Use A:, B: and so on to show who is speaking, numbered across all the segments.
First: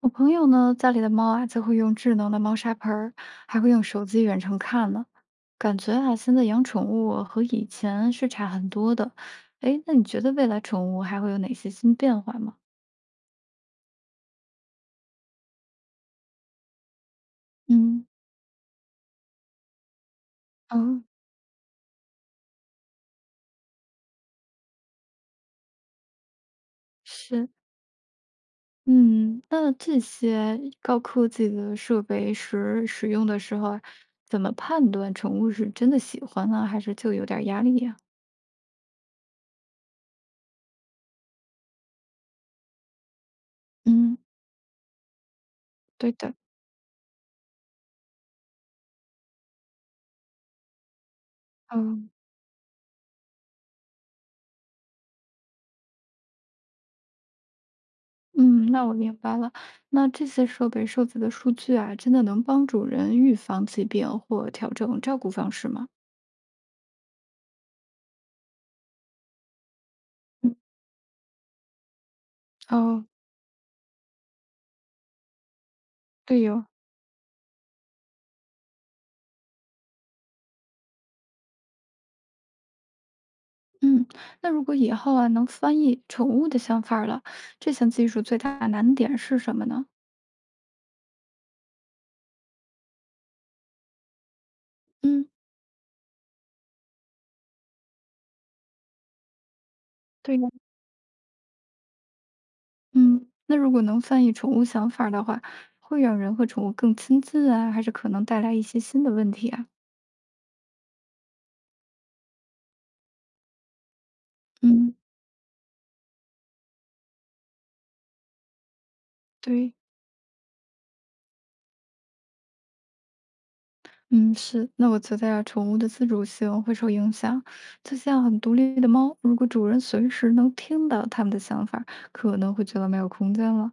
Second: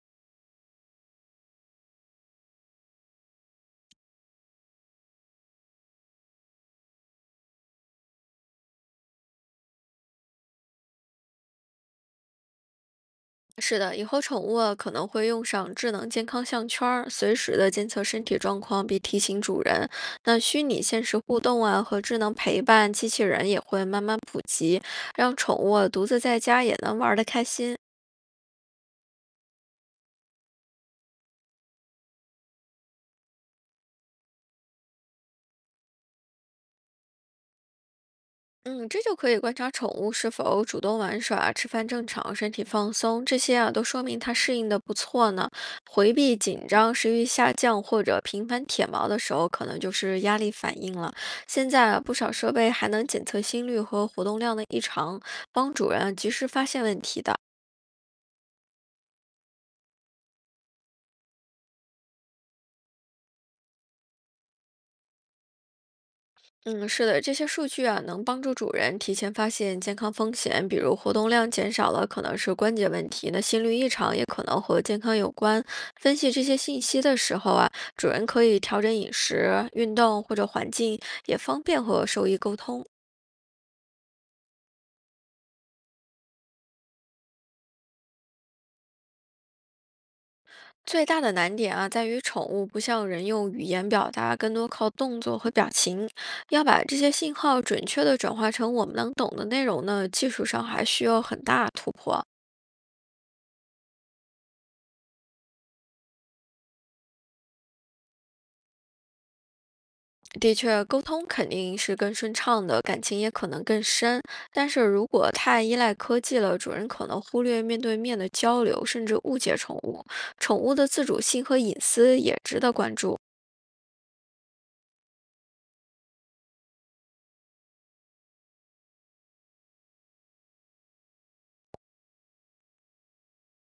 A: 我朋友呢，家里的猫啊，就会用智能的猫砂盆儿，还会用手机远程看呢。感觉啊，现在养宠物和以前是差很多的。诶，那你觉得未来宠物还会有哪些新变化吗？
B: 是的，以后宠物啊可能会用上智能健康项圈儿，随时的监测
A: 嗯，
B: 身体状况并提醒主人。那虚拟
A: 哦，
B: 现实互动啊和智能陪伴机器人也会慢慢普及，让宠物啊独自在家也能玩得开
A: 是，
B: 心。
A: 嗯，那这些高科技的设备时使用的时候啊怎么判断宠物是真的喜欢呢，还是就有点儿压力呀？
B: 嗯，这就可以观察宠物是否主动玩耍、吃饭正常、身体放松，这些啊都说
A: 嗯，
B: 明它适应的不错呢。
A: 对
B: 回
A: 的，
B: 避、紧张、食欲下降或者频繁舔毛的时候，可能就是压力反应了。现在啊，
A: 嗯。
B: 不少设备还能检测心率和活动量的异常，帮主人啊及时发现问题的。
A: 嗯，那我明白了。那这些设备收集的数据啊，真的能帮助人预防疾病或调整照顾方式吗？
B: 嗯，是的，这些数据啊，能帮助主人提前发现健康风
A: 嗯，
B: 险，比如活动量减少了，可能是关节
A: 哦，
B: 问题；那心率异常也可能和健康有关。分析
A: 对
B: 这些
A: 哟。
B: 信息的时候啊，主人可以调整饮食、运动或者环境，也方便和兽医沟通。
A: 嗯，那如果以后啊能翻译宠物的想法儿了，这项技术最大的难点是什么呢？
B: 最大的难点啊，在于宠物不像人用语言表达，更多靠动
A: 嗯
B: 作和表情。要把这些信号准确地转化成我们能懂的内容呢，技
A: 对
B: 术
A: 呀，
B: 上还需要很大突破。
A: 嗯，那如果能翻译宠物想法儿的话，会让人和宠物更亲近啊，还是可能带来一些新的问题啊？
B: 的确，沟通肯定是更顺畅的，感情也可能更深。但是
A: 嗯
B: 如果太依赖科技了，主人可能忽略面对面的交流，甚至误解
A: 对，
B: 宠物。宠物的自主性和隐私也值得关注。
A: 嗯，是。那我觉得呀，宠物的自主性会受影响，就像很独立的猫，如果主人随时能听到它们的想法，可能会觉得没有空间了。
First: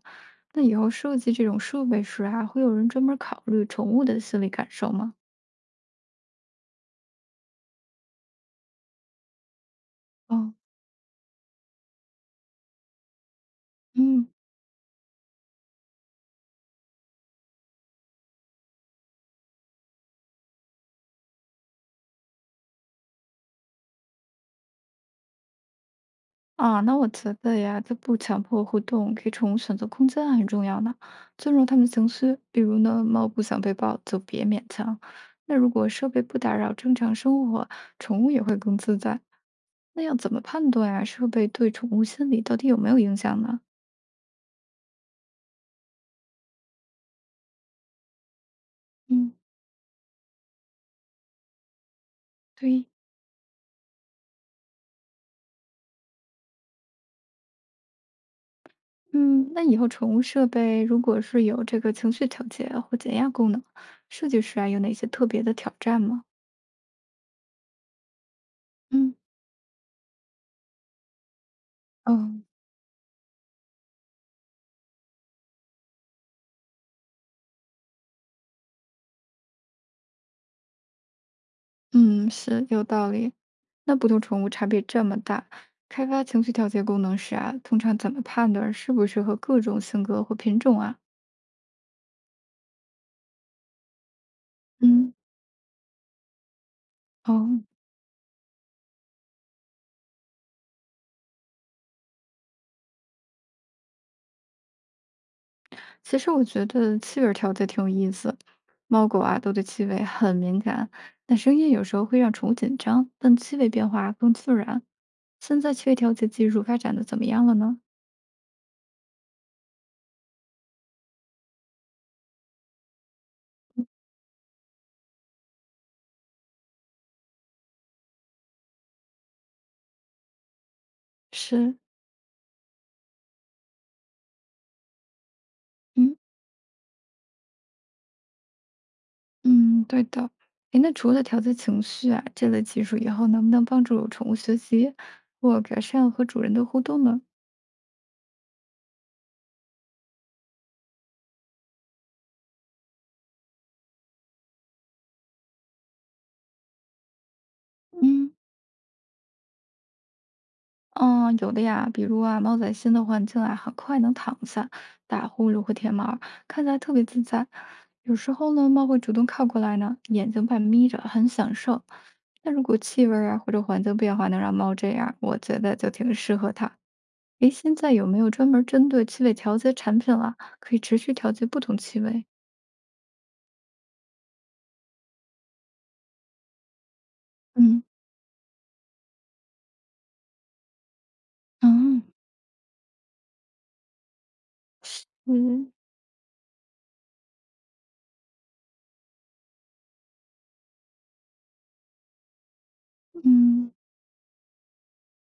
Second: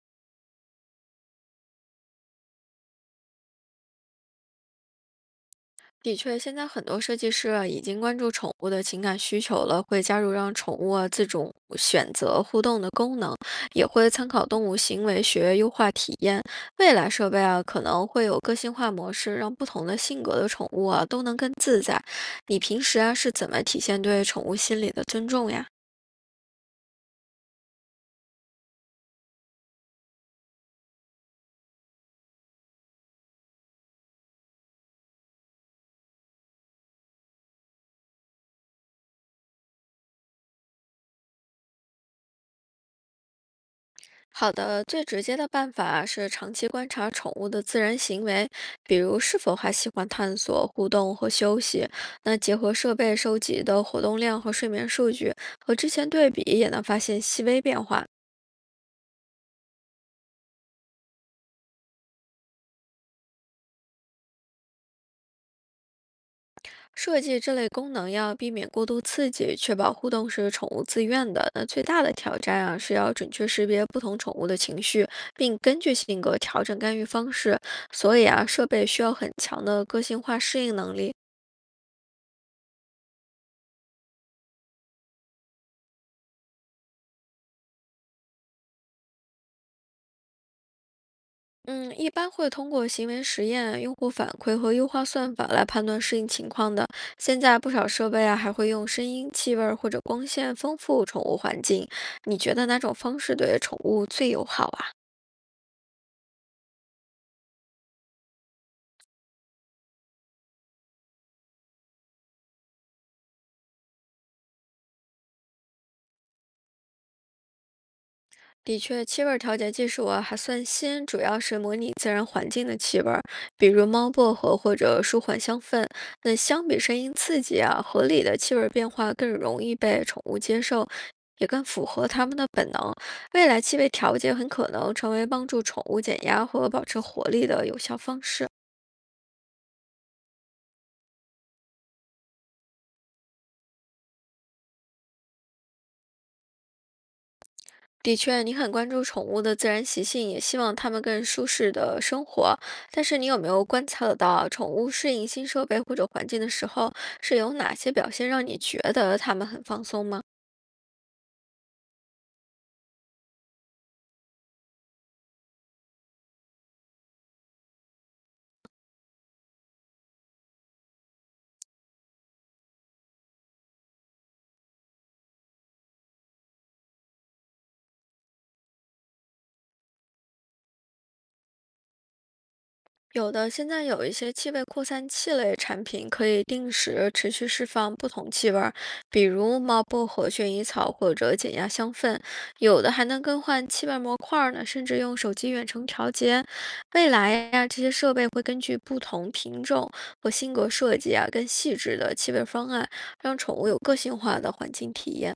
A: 那以后设计这种设备时啊，会有人专门考虑宠物的心理感受吗？
B: 的确，现在很多设计师啊，已经关注宠物的情感需求了，会加入
A: 哦，
B: 让宠物啊自主选择互动的功能，也会参
A: 嗯，
B: 考动物行为学优化体验。未来设备啊，可能会有个性化模式，让不同的性格的宠物啊都能更自在。你平时啊是怎么体现对宠物心理的尊重呀？
A: 啊，那我觉得呀，这不强迫互动，给宠物选择空间啊很重要呢，尊重它们情绪。比如呢，猫不想被抱，就别勉强。那如果设备不打扰正常生活，宠物也会更自在。那要怎么判断呀？设备对宠物心理到底有没有影响呢？
B: 好的，最直接的办法啊是长期观察宠物的自然行为，比如
A: 嗯，
B: 是否还喜欢探索、互动和休息。那结合
A: 对，
B: 设备收集的活动量和睡眠数据，和之前对比，也能发现细微变化。
A: 嗯，那以后宠物设备如果是有这个情绪调节或减压功能，设计师啊有哪些特别的挑战吗？
B: 设计这类功能要避免过度
A: 嗯。
B: 刺激，确保互动是宠物自愿的。那最大的挑
A: 嗯，
B: 战啊，是要准确识别不同宠物的情绪，并根据性格调整干预方式。所以啊，设备需要很强的个性化适应能力。
A: 嗯，是有道理。那不同宠物差别这么大，开发情绪调节功能时啊，通常怎么判断适不适合各种性格或品种啊？
B: 嗯，一般会通过行为实验、用户反馈和优化
A: 嗯，
B: 算法来判断适应情况的。现在
A: 哦，
B: 不少设备啊，还会用声音、气味儿或者光线丰富宠物环境。你觉得哪种方式对宠物最友好啊？
A: 其实我觉得气味儿调节挺有意思，猫狗啊都对气味很敏感，但声音有时候会让宠物紧张，但气味变化更自然。现在气味调节技术发展的怎么样了呢？
B: 的确，气味儿调节技术啊还算新，主要是模拟自然环境的气味儿，比如猫薄荷或者舒缓香氛。那相比声音刺激啊，合理的气味儿变化更容易被宠物接受，也更
A: 是，
B: 符合它们的本能。未来气味调节很可能成为帮助宠物
A: 嗯。
B: 减压和保持活力的有效方式。
A: 嗯，对的。诶，那除了调节情绪啊这类技术以后，能不能帮助宠物学习或改善和主人的互动呢？
B: 的确，你很关注宠物的自然习性，也希望它们更舒适的生活。但是，你有没有观察得到，宠物适应新设备或者环境的时候，是有哪些表现
A: 嗯
B: 让你觉得它们很放松吗？
A: 嗯，有的呀，比如啊，猫在新的环境啊，很快能躺下、打呼噜或舔毛儿，看起来特别自在。有时候呢，猫会主动靠过来呢，眼睛半眯着，很享受。那如果气味儿啊或者环境变化能让猫这样，我觉得就挺适合它。诶，现在有没有专门针对气味调节产品啊？可以持续调节不同气味？
B: 有的现在有一些气味扩散器类产品可以定时持续释
A: 嗯，
B: 放不同气味儿，比如猫薄荷、薰衣草或者减压香
A: 嗯，
B: 氛。有的还能更换气味模块儿呢，甚至用手机远
A: 嗯，
B: 程调节。未来呀、这些设备会根据不同品种和性格设计啊，更细致的气味方案，让宠物
A: 嗯，
B: 有个性化的环境体验。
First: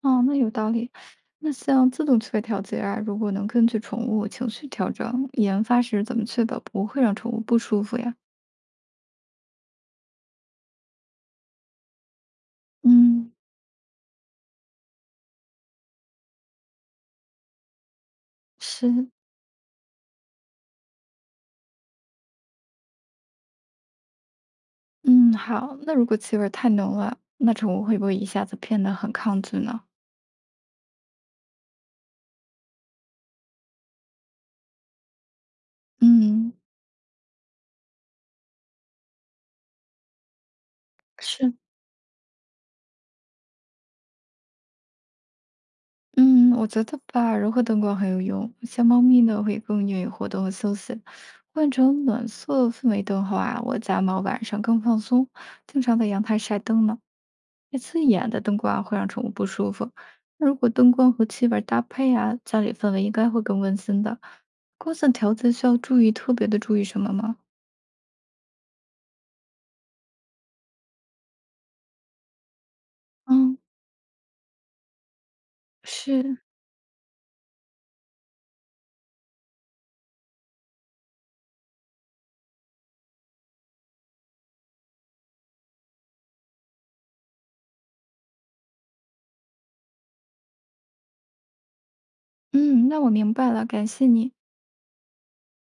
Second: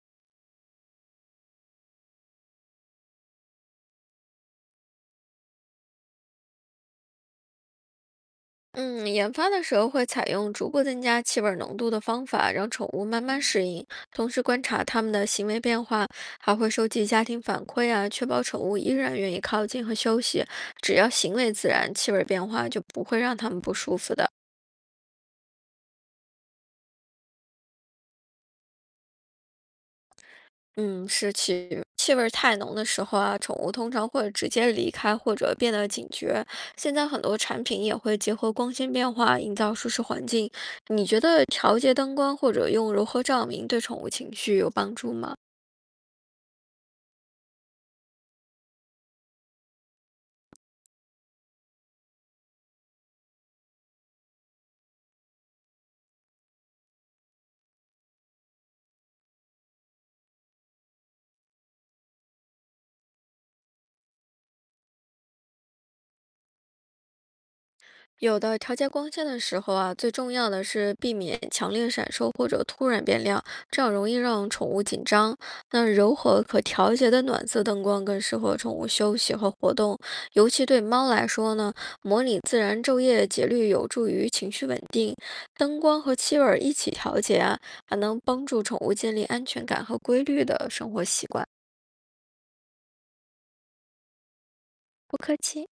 A: 哦，那有道理。那像自动趣味调节啊，如果能根据宠物情绪调整，研发时怎么确保不会让宠物不舒服呀？
B: 嗯，研发的时候会采用逐步增加气味儿浓度的方法，让宠物慢
A: 嗯，
B: 慢适应，同时观察它们的行为变化，还会收集家庭反馈啊，确保宠物
A: 是，
B: 依然愿意靠近和休息。只要行为自然，气味儿变化就不会让它们不舒服的。
A: 嗯，好。那如果气味儿太浓了，那宠物会不会一下子变得很抗拒呢？
B: 嗯，气味儿太浓的时候啊，宠物通常会直接离开或者变得警觉。
A: 嗯，
B: 现在很多产品也会结合光线变化，营造舒适环境。你觉得
A: 是。
B: 调节灯光或者用柔和照明对宠物情绪有帮助吗？
A: 嗯，我觉得吧，柔和灯光很有用。像猫咪呢，会更愿意活动和休息。换成暖色氛围灯后啊，我家猫晚上更放松，经常在阳台晒灯呢。太刺眼的灯光啊会让宠物不舒服。那如果灯光和气味儿搭配啊，家里氛围应该会更温馨的。光线调节需要注意，特别的注意什么吗？
B: 有的调节光线的时候啊，最重要的是避免强烈闪烁或者突然变亮，
A: 嗯，
B: 这样容易让宠物紧张。那柔
A: 是，
B: 和可调节的暖色灯光更适合宠物休息和活动，尤其对猫来说呢，模拟自然昼夜节律有助于情绪稳定。灯光和气味儿一起调节啊，还能帮助宠物建立安全感和规律的生活习惯。
A: 嗯，那我明白了，感谢你。
B: 不客气。